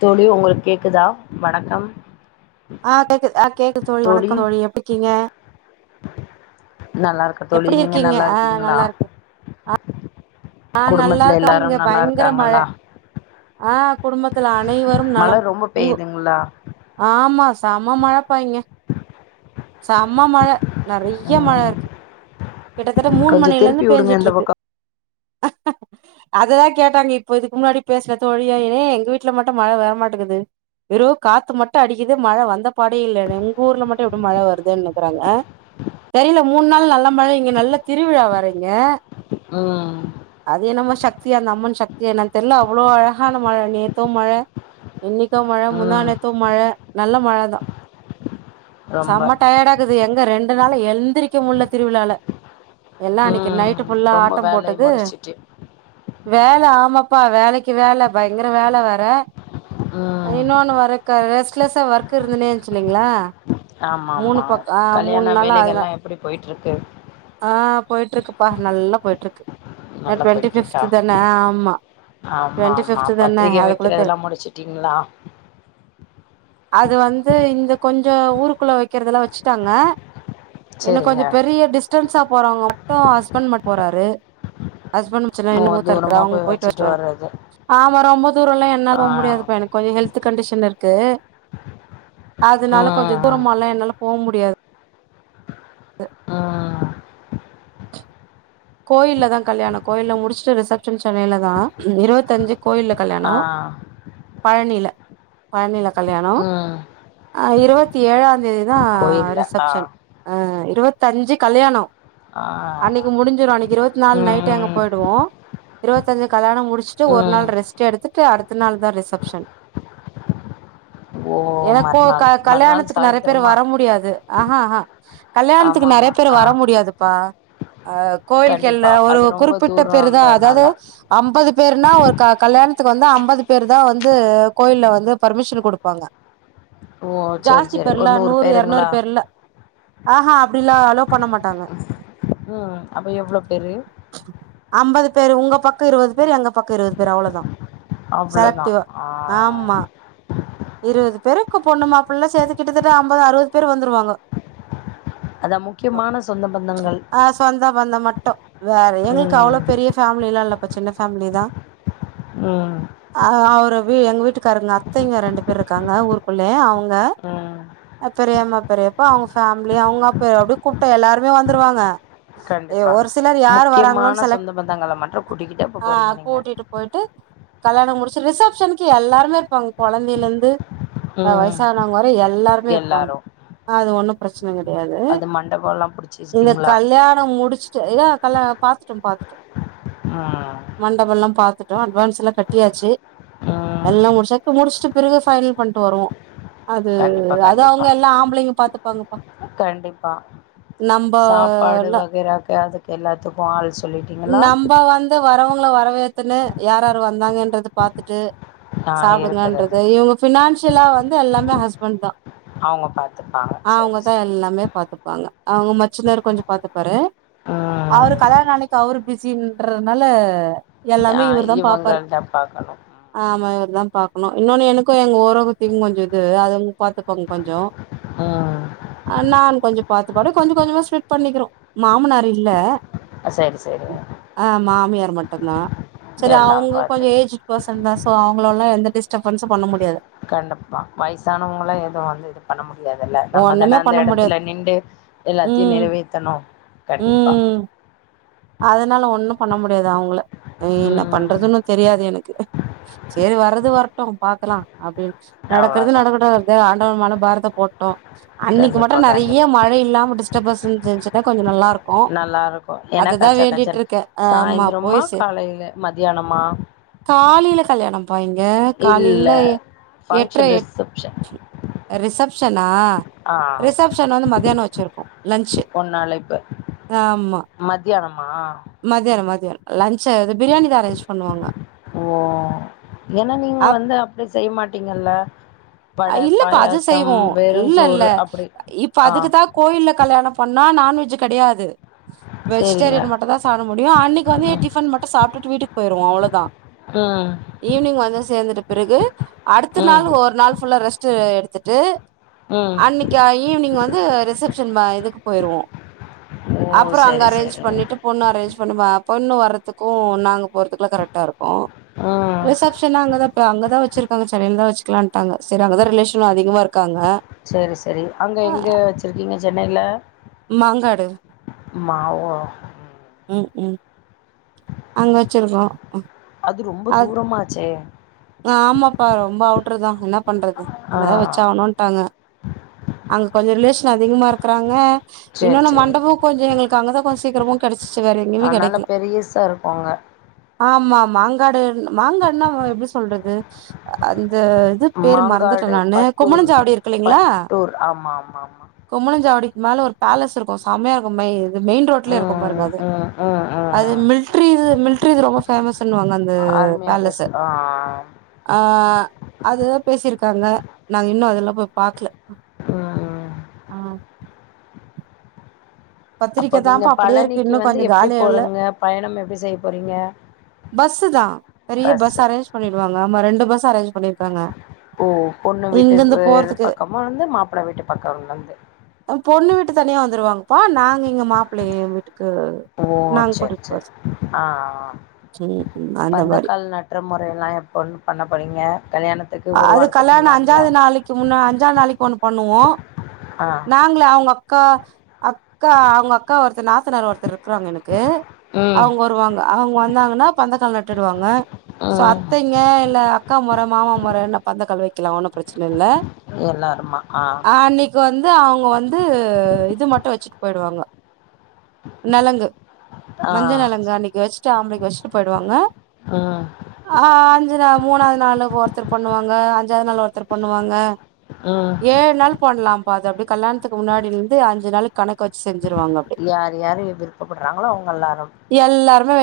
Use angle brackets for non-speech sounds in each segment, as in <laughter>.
தோழி உங்களுக்கு கேக்குதா வணக்கம் ஆ கேக்குது ஆ கேக்குது தோழி வணக்கம் தோழி எப்பியிக்கீங்க நல்லாருக்க தோழி நீங்க நல்லா இருக்கீங்களா நல்லா இருக்கே ஆ குடும்பத்துல நல்லாருக்க எல்லாரு இங்க நல்லா பயங்கர மழ இருக்காங்களா ஆ குடும்பத்துல அனைவரும் மழ நலம் ரொம்ப உங்கு பெய்யுதுங்களா ஆமா செம மழ பா இங்க செம மழ நறைய மழ ம் இருக்கு கிட்டத்தட்ட மூனு கொஞ்சோ திருப்பி மணிலருந்து விடுங்க இந்த பேஞ்சுட்டுருக்கு பக்கோ அததா கேட்டாங்க இப்போ இதுக்கு முன்னாடி பேசுன தோழியே ஏ எங்க வீட்ல மட்டும் மழ வரமாட்டேங்குது வெறு காத்து மட்டு அடிக்குது மழ வந்த பாடே இல்ல அது உங்க ஊர்ல மட்டு எப்டி மழ வருதுன்னுக்கிறாங்க அ தெரியல மூணு நாள் நல்ல மழை இங் இங்க நல்ல திருவிழா வரங்கே ம் சக்தியா அந்த அம்மன் சக்தியா என்னான் தெர்ல அவ்ளோ அழகான மழ நேத்து மழ இன்னைக்கு மழ ம் முந்தானேத்து மழ நல்ல மழ தா ரொம்ப செம்ம டயர்டாருக்குது எங்க ரெண்டு நாள்ல எந்திரிக்க முல்ல திருவிழால எல்லா அன்னைக்கி ம் நைட் ட்டு ஃபுல்லா ரொம்ப ஆட்டம் வேலைய போட்டது முடிச்சுட்டு வேல ஆமாப்பா வேலைக்கு வேல பயங்கர வேல வர ம் இன்னொன்னு வர க்க ரெஸ்ட்லெஸ்ஸா ஒர்க் இருந்தனேன்ச்சுங்களா ஆமா ஆமா கல்யாண அதுல வேலைகள்லா எப்புடி போயிட்டுருக்கு ஆ போயிட்டுருக்குப்பா நல்லா போயிட்டுருக்கு நல்லா போயிட்டு இருக்கா ஆமா டுவெண்ட்டி ஆமா ஃபிஃப்த் தான பத்திரிகை அதுக்குள்ள தெர் வைக்கிறதெல்லா முடிச்சிட்டீங்களா அது வந்து இங்க கொஞ்சோ ஊருக்குள்ள வைக்கிறதெல்லா வச்சிட்டாங்க இன்னு கொஞ்சோ செரிங்க பெரிய டிஸ்டன்ஸா போறவங்க மட்டு ஹஸ்பண்ட் மட் போறாரு ஹஸ்பண்டு சின்ன ஓ இன்னோ மூத்தாருக்கறார் தூரமா அவுங் போய் போயிட்டு வச்சுட்டு வர்டூ வர்றது ஆ வரம்போத் தூரல்லா என்னால ஆ போக முடியாதுப்பா எனக்கு <unintelligible> த்து கண்டிஷன் இருக்கு ஆ அதுனால கொஞ்சோ ஆ தூரமால்லா என்னால போ முடியா து கோயில்லதா கல்யாணோ கோயில்ல முடிச்சுட்டு ரிசப்ஷன் சென்னைலதா இருவத்தஞ்சு கோயில்ல ஆ ஆ கல்யாணோ பழனில பழநில கல்யாணோ ம் அஹ் இருவத்தி ஏழாந்தேதி தா கோயில்ல ஆ ரிசப்ஷன் அ இருவத் தஞ்சு கல்யாணோ ஆஹ் இன்னிக் இருவத் நாலு நைட்டே அங்க போய்டுவோ. இருவத்தஞ்சு கல்யாண முடிச் சிட்டு ஒரு ம் நாள் ரெஸ்ட் எடுத்துட் டு அடுத்த நாள்தா ரிசப்ஷன் ஓ எனக்கோ க மறுநாள் மறுநாள் கல்யாணத்துக்கு நெறைய பேர் சாயந்திரமா வர முடியாது. ஆஹ ஆஹா கல்யாணத்துக்கு ஆமா நெறைய ஆமா பேரு ஆ வர முடியாதுபா. ஆஹ் கண்டிப்பா கோயில்கெல்லா ஒரு அது ரொம்ப குறிப்பிட்ட பேருதா அதாது தூரன்றனால அம்பது பேர்னா ஒரு க கல்யாணத்துக்கு வந்து அம்பது பேருதா வந்து கோயில்ல வந்து பர்மிஷன் குடுப்பாங்க. ஓ செரி ஜாஸ்தி செரி ஒரு பேர்லா நூறு எருநூறு பேருங்களா பேர்லா ஆஹா அப்டிலா அல்லோவ் பண்ண மாட்டாங்க. உம் அப்ப எவ்ளோ பேரு? பேர் உங்க பக்க இருவது பேர் எங்க பக்க இருவது பேர் அவ்ளோதா. அவ்ளோதா செலக்டிவா ஆஹ் ஆமா இருவது பேருக்கு பொண்ணு மாப்பிள்ளல்லா சேந்து கிட்டத்தட்ட அம்பது அறுபது பேரு வந்துருவாங்க. அதா முக்கியமான சொந்த பந்தங்கள். டு வேற எங்கள்க்கு ம் அவ்ளோ பெரிய ஃபேம் லீலா இல்லப்பா சின்ன ஃபேம்லிதா. உம் அஹ் அவரு வீ எங்க வீட்டுக்காருங்க அத்தைங்க ரெண்டு பேர் இருக்காங்க ஊருக்குள்ளே அவங்க ம் பெரியம்மா பெரியப்பா அவங்க ஃபேமிலி அவங்க அப்ப அப்டி கூப்ட்டா எல்லாருமே வந்துருவாங்க ஏ கண்டிப்பா ஒரு சிலர் யார் வராங்களோன்னு முக்கியமான செலக்ட் சொந்த பந்தங்கள மட்டு கூட்டிக்கிட்டே அப்ப ஆ போறீங்க நீங்க கூட்டிட்டு போயிட்டு கல்யாணம் முடிச்சு ரிசப்ஷனுக்கு எல்லாருமே இருப்பாங்க கொழந்தையில இருந்து வ ம். வயசானவங்க வர எல்லாரு இப்ப இருபாங்க எல்லாரும். அ ஒன்னு பிரச்ச கெடையாது அது மண்டபம்லாம் புடிச்சு இந்த வச்சுட்டீங்களா? கல்யாணம் முடிச்சு ஏ கல்யாண பாத்துட்டோம் பாத்துட்டோம் ஆ பாத்துட்டோம் அட்வான்ஸ் ல்லாம் கட்டியாச்சு ம். எல்லா முடிச்சா முடிச்சுட்டு பிறகு பைனல் பண்ணிட்டு வருவோ அது கண்டிப்பா, அ அத கண்டிப்பா. அவுங்க எல்லாம் ஆம்பளங்க பாத்துப்பாங்கப்பா கண்டிப்பா. நம்ப ல்லா எல்லாத்துக்கு ஆட்ஸ் நம்ப வந்து வரவு வரவேத்துன்னு யார் யாரு வந்தாங்கன்றது பாத்துட்டு ஆ இருக்கிறது. சாப்பிடுங்கன்றது இவுங்க பினான்சி இங்க லாவந்து எல்லாமே ஹஸ்பண்ட் தா அவங்க பார்த்துப்பாங்க. ஆ சரி, அவுங்கதா சரி. எல்லாமே பாத்துப்பாங்க அவுங்க மச்சினர் கொஞ்சொ பாத்துபாரு ம். அவரு கல்யாணம் நாளைக் அவரு பிசின்றதுனால எல்லாமே ஆ இவரு தா பாப்பாரு இவங்கள்ட்ட பார்க்கணும். ஆமா அதா பாக்கணும் இன்னொன்னு எனக்கும் எங்க ஓரகத்தியும் கொஞ்ச இது அதுங்க பாத்துக்வாங்க கொஞ்சொ ம். நான் கொஞ்ச பாத்துக்கோட கொஞ்சம் கொஞ்சமா ஸ்பிட் பண்ணிக்கிறோ மாமனாரு இல்ல சரி சரி மட்டும்தா சரி எல்லாம் அவுங்க கொஞ்சொ பார்த்து ஏஜ் பர்சன் தான் ஸோ அவுங்களெல்லாம் எந்த டிஸ்டபன்ஸும் பண்ண முடியாது கண்டிப்பா வயசானவங்கள எதுவும் வந்து இது பண்ண முடியா அதல்ல நம்மதானே ஒண்ணுமே அந்த பண்ண முடியாது எடத்துல நின்னு எல்லாத்தையு ம் நிறைவேத்தணு கண்டிப்பா ம் அதனால ஒண்ணும் பண்ண முடியது அவுங்கள ம் தெரியாது எனக்கு சரி வர்றது வரட்டும் பாக்கலா அப்டின்னு நடக்கறது அவ்ளோதா நடக்கட்டு ஆண்டவன் மான பாரத்த போட்டோம் அன்னைக்கு கண்டிப்பா மட்டும் கண்டிப்பா நறைய மழை இல்லாம டிஸ்டபஸ்னு தெரிஞ்சுனா கொஞ்சம் நல்லாக்கும் நல்லா இருக்கும் ஏன்னா கச்ச கச்சன் இருக்கே ஆமா போய் சாயிந்திரமா சே காலையில மதியானமா கல்யாணம் ப்பாயிங்க காலிலே எட்டர ஃபங்க்ஷன் எ ரிசப்ஷன் ரிசப்ஷனா ஆ ரிசப்ஷன் வந்து மதியானோ வச் ச்சிருகோ லன்ச் பொண்ணு அழைப்பு ஆமா மத்தியானமா மதியான மதியானோ லன்ஞ்சு அது பிரியாணி தா அரேஞ்ச் பண்ணுவாங்க ஓ ஏனா நீங்க வந்து அப்டி செய்ய மாட் டீங்கல்ல அ இல்லப்பா அது செய்வோ இல்ல இல்ல சோறு அப்டி இப்ப ஆ அதுக்குதா கோயில்ல கல்யாண பண்ணா நான்வெஜ் கெடையாது சேரிங்க வெஜிடேரியன் மட்டு தா சாத முடியு அன்னிக் வந்து ம் டிபன் மட்டு சாப்ட்டுட்டு வீட்டுக்குபோய்ருவோ அவ்ளோதா ம் ஈவினிங் வந்து சேர்ந்துட்டு பிறகு அடுத்த ம் நாள் ஒரு நாள் ஃபுல்லா ரெஸ்ட் எடுத்துட்டு ம் அன்னைக்கு ஈவினிங் வந் து ரிசப்ஷன் மா இதுக்கு போயிருவோ ஓ அப்புறோ அங்க செரி அரேஞ்ச் செரி பண்ணிட்டு பொண்ணு அரேஞ்ச் பண்ணுவா பொண்ணு வர்றதுக்கு நாங்க போறதுக்குலா கரெக்டா இருக்கு ம் ரிசப்ஷன அங்கதாபா அங்கதா வச்சிருக்காங்க சென்னைல தா வச்சுக்கலான்ட்டாங்க சரி அங்கதா ரிலேஷன் அதிகமா இருக்காங்க செரி செரி அங்க எங்க வச்சிருக்கீங்க சென்னைல மாங்காடு மாவோ ம் உம் உம் அங்க வச்சிருக்கோ அது ரொம்ப அது தூரமாச்சே ஆமாப்பா ரொம்ப அவுட்டுடர்தா என்ன பண்றது ஆ அங்கதா வச்சாகணுன்ட்டாங்க அங்க கொஞ்ச ரிலேஷன் அதிகமா இருக்கறாங்க சேரி இன்னொன்னு மண்டபம் கொஞ்ச எங்களுக்கு அங்கதா கொஞ்ச சீக்கிரமு கெடச் ஆனாலு பெரியசா இருக்கு அங்க ஆமா மாங்காடு மாங்காடுனா எப்டி சொல்றது அந்த பேரு மறந்துட்ட மாங்காடு நானு பட்டூர் குமரஞ்சாவடி இருக்கு இல்லைங்களா பட்டூர் ஆமா ஆமா ஆமா குமரஞ்சாவடிக்கு மேல ஒரு பேலஸ் இருக்கு செமையாக்கும்ப மெயின் ரோட்ல இருக்கு பாருங்க ம் அது ம் ம் அது ம் மில்ட்ரி மில்ட் து ரொம்பஃபேமஸ்சா னுவாங்க அந்த ஆர்மி ஆஃபீஸ் பேலஸ்சா ஆ ஆஹ் அதுதா பேசிருக்காங்க நாங்க இன்னு அதெல்லா போய் பாக்கல ஆஹ் ஆஹ் ஆஹ் அப்போ பத்திரிக்க நீங்க தான்ப்ப அப்டியே இருக்கு பழனிக்கு இன்னு வந்து கொஞ்ச எப்டி காலி ஆவுல போறீங்க பயணம் எப்டி செய்ய போறீங்க பஸ் தா பெரிய பஸ் பஸ்ஸு அரேஞ்ச் பண்ணிடுவாங் ஆமா ரெண்டு பஸ்ஷு அரெஞ்ச் பண்ணிருக்காங்க ஓ பொண்ணு இங்கிருந்து வீட்டுக்கு போறதுக்கு பக்கமா வந்து மாப்ள்ள வீட்டு பக்கம் வந்து பொண்ணுவிட்டு தனியா வந்துருவாங்க ப்பா நாங்க எங்க மாப்பிள்ளைய வட்டு ஓ சரி சரி ஆஹ் ஹ ம் ம் அந்த மாரி பந்தக்கால் நட்ற முறையல்லா எப்பந் பண்ணப்பறீங்க கல்யாணத் அது கல்யாண அஞ்சாது நாளைக்கு முன்னா அஞ்சாது நாள் இப்ப ஒண்ணு பண்ணுவோ ஆ நாங்களே அவங்க அக்கா அக்கா அவங்க அக்கா ஒருத்தர் நாத்தனார் ஒருத்தர் இருக்காங்க எனக்கு கே ம் அவங்க வருவாங்க அவங்க வந் வந்தாங்ன்னா பந்தக்கால் நட்டுடுவாங்க ம் சத்தங்க இல்ல அக்கா மொர மாமா பரவால்ல பந்தக்கால் வைக்கலா ஒன்னு பிரச்சனயில்ல எல்லாருமா ஆ அஹ் அன்னைக்கு வந்து அவங்க வந்து வந்து இது மட்டு வச்சுட்டு போயிடுவாங்க நெலங்கு ஆ மஞ்ச நலங்க அன்னைக்கு வச்ட்டு, ஆம்பளைக்கு வச்ட் ஷ்ட போய்டுவாங்க ம் ஆஹ்ம் <unintelligible> மூணாவது நாள்ள போற ஒருத்தர் பண்ணுவாங்க அஞ்சாவது நாள் ஒருத்தர் பண்ணுவாங்க ம் ஏழு நாள் போண்ணலா பாது அப்டி கயாணத்துக்கு முன்னாடி இருந்து அஞ்ச நாள் கணக்கு வச்சு செஞ்சு யரு யாரரு விருப்பப்படுறாங்களோ அவங்க எல்லாரு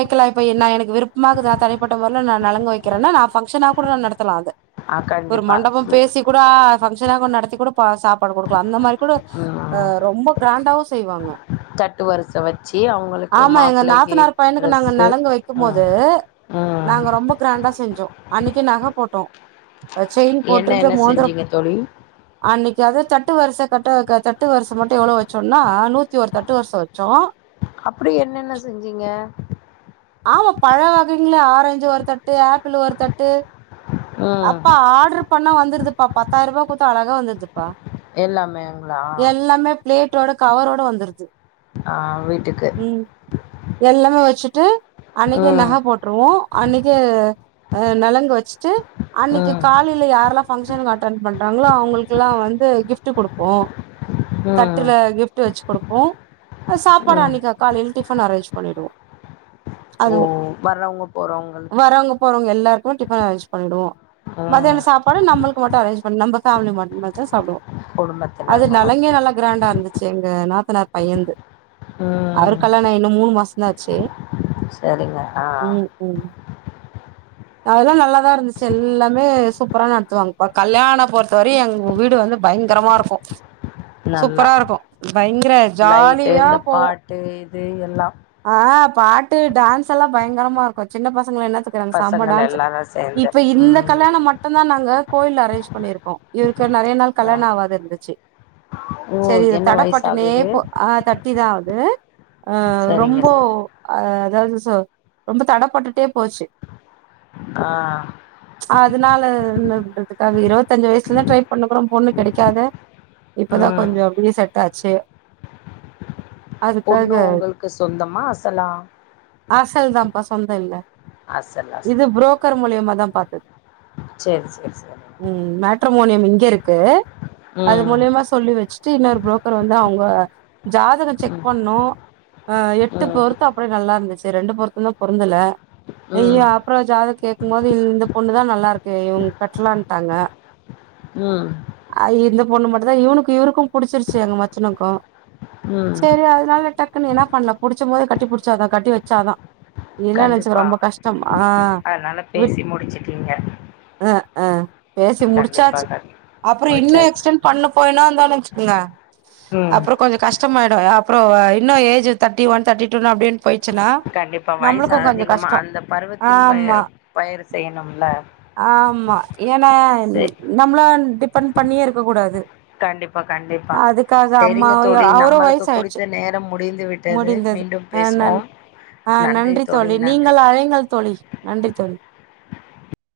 இருக்கலாம் இப்ப நா எனக்கு விருப்பமாக நா தனிப்பட்ட முறேல நான் நலங்கு வக்கிறேனா நான் பங்ஷனா கூட நா நடத் த்தலா அத ஆ ஒரு கண்டிப்பா மண்டபம் பேசி கூட ஃபங்க்ஷனா கூட நடத் வச்சு கூட ப சாப்பாடு குடுக்கலா அந்த மாரி கூட ம் ஆஹ் ரொம்ப கிராண்டாவும் செய்வாங்க தட்டு வருச வச்சு அவுங்களுக்கு ஆமா எங்க மாப்பிள்ளகி நாத்தனார் பையனுக்கு நாங்க ட்ரெஸ்ஸு நலங்கு வைக்கும் உம் போது உம் அன்னைக்கி நக போட் டோ செயின் என்ன போட்டுட்டு என்ன மோந்தரம் செஞ்சீங்க தோழி அன்னைக் கே அது தட்டு வருஷ கரட்ட க தட்டு வருஷ மட்டும் எவ்ளோ வச்சோம்னா நூத்தி ஒரு தட்டு வருஷ வச்சோ அப்டி என்னென்ன செஞ்சிங்க ஆமா பழ வகைங்களே ஆரஞ்சு ஒரு தட்டு ஆப்பிள் ஒரு தட்டு ம் அப்ப ஆட்ரு பண்ணா வந்திருதுப்பா பத்தாயிரம் ரூபா குத்தா அழகா வந்திருதுப்பா எல்லாமேங்களா வீட்டோட கவரோட வந்துருது ஆஹ் வீட்டுக்கு ம் எல்லாமே வச்சுட்டு அன்னக்கே ம் நகை போட்டுருவோம் அன்னைக்கே நலங்கு வச்சுட்டு அன்னைக்கு ம் காலேல யாரெல்லா பங்க்ஷனுக்கு அட்டன் பண்றாங்களோ அவுங்களுக்கல்லாம் வந்து கிஃப்ட் குடுப்போ ம் தட்டுல கிஃப டு வச்சு குடுப்போம் ஆஹ் சாப்பாடு ம் அன்னைக்கு காலேல டிஃபன் அரேஞ்ச் பண்ணிடுவோம் ஓ வர்றவுங்க போறவுங்களுக்கு வரவங்க போறவங்க எல்லாருக்குமே டிஃபன் அரேன்ஜ் பண்ணிடுவோம் ம் மதியானம் சாப்பாடு நம்ளுக்கு மட்டும் அரேஜ் பண்ணி நம்ம ஃபேமிலி மட்டு மாரி தா சாப்டுவோ அது குடும்பத்தினருக்கு நலங்கே மட்டு நல்லா கிராண்டா இருந்தது <unintelligible> எங்க நாத்தனார் பையன்ந்து ம் அவருக் கல்யாணமாயி இன்னும் மூணு மாச இன்னாச்சு சரிங்க ஆஹ் அதெல்லாம் நல்லாதான் இருந்துச்சு எல்லாமே சூப்பரா நடத்துவாங்க இப்ப கல்யாணம் பொறுத்தவரைையும் எங்க வீடு வந்து பயங்கரமா இருக்கும் நல்லா சூப்பரா இருக்கும் பயங்கர லைட்டு ஜாலியா இந்த போவோம் பாட்டு இது எல்லா ஆஹ் பாட் டு டான்ஸ் எல்லா பயங்கரமா இருக்கு சின்ன பசங்கள என்ன த்துக்கிறாங்க செம பசங்கள் டான்ஸு எல்லாரு சேந்து இப்ப இந்த ம் கல்யாணம் மட்டுந்தா ந ங்க கோயில்ல அரேஞ்ச் பண்ணிருக்கோ இவுருக்கு நிறைய நாள் ஆ கல்யாணம் ஆவாது இருந்துச்சு ஓ சரி என்ன வயசு தடைப்பட்டனே ஆகுது போஹ் தட்டிதா ஆகுது உஹ் அஹ் சரிங்க ரொம்ப சரிங்க அதாவது ரொம்ப தடப்பட்டுட்டே போச்சு ஆஹ் அதனால என்றதுக்காக இருபத்தஞ்சு வயசுலதா ட்ரை பண்ணட்ருக்குறோ பொண்ணு கெடைக்காத இப்பதா ம் கொஞ்ச அப்படியே செட் ஆச்சு பொண்ணு அதுக்காக உங்களுக்கு சொந்தமா அசலா அசல் தான்ப்பா சொந்த இல்ல அசல் இது அசல் புரோக்கர் மூலியமா தா பாத் <inaudible> சரி சரி சரி ட்ரமோனியம் இங்க இருக்கு அது ம் மூலியமா சொல்லி வச்சு சு இன்னொரு புரோக்கர் வந்து அவங்க ஜாதகம் செக் ம் பண்ணோ எட்டு ம் பொருத்த அப்படி நல்லா இருந்துச்சு ரெண்டு பொருத்தந்தா பொருந்தல ம் அய்யய்யோ அப்புறோ ஜாத கேக்கும்போது இந்த பொண்ணு தா நல்லா இருக்கு இவங்க கட்டலான்ட்டாங்க ம் அய் இந்த பொண்ணு மட்டுந்தா இவனுக்கு இவருக்கும் புடிச்சிருச்சு எங்க மச்சனனுக்கும் ம் சரி அதனால டக்குன்னு என்ன பண்ணலா புடிச்சம் போதே கட்டி புடிச்சாத கட்டி வச்சாதா இல்லன்னா வச்சுக்க கண்டிப்பா ரொம்ப கஷ்டம் ஆஹ் அதனால வி பேசி முடிச்சுட்டீங்க அஹ் ஆஹ் பேசி கண்டிப்பா முடிச்சாச்சு கண் அப்புற இன்னும் முடிச்சாச்சு எக்ஸ்டெண்ட் பண்ண போயனா வ தான் வச்சுக்குங்க ம் அப்புற கொஞ்ச கஷ் டமாயிடு அப்புற இன்னு age thirty one thirty two அப்படின்னு போயி கண்டிப்பா வயசு அதிகமா அந்த பருவத்தின் பய ஆமா பயர் செய்யணும்ல ஆமா ஏன்னா சே நம்மள பண் டிபெண்ட் பண்ணியே இருக்கக் கூடாது கண்டிப்பா கண்டிப்பா அதுக்காக செரிங்க தோழி. அம்மாவையும் அவரும் நம்மளுக்கு வயசாயிடுச்சு குடுத்த நேரம் முடிந்து விட்டது. முடிந்தது மீண்டும் ஆ நன் பேசுவோம், ஆ நன்றி தோழி நன்றி. நீங்கள் அழைங்கள் தோழி நன்றி தோழி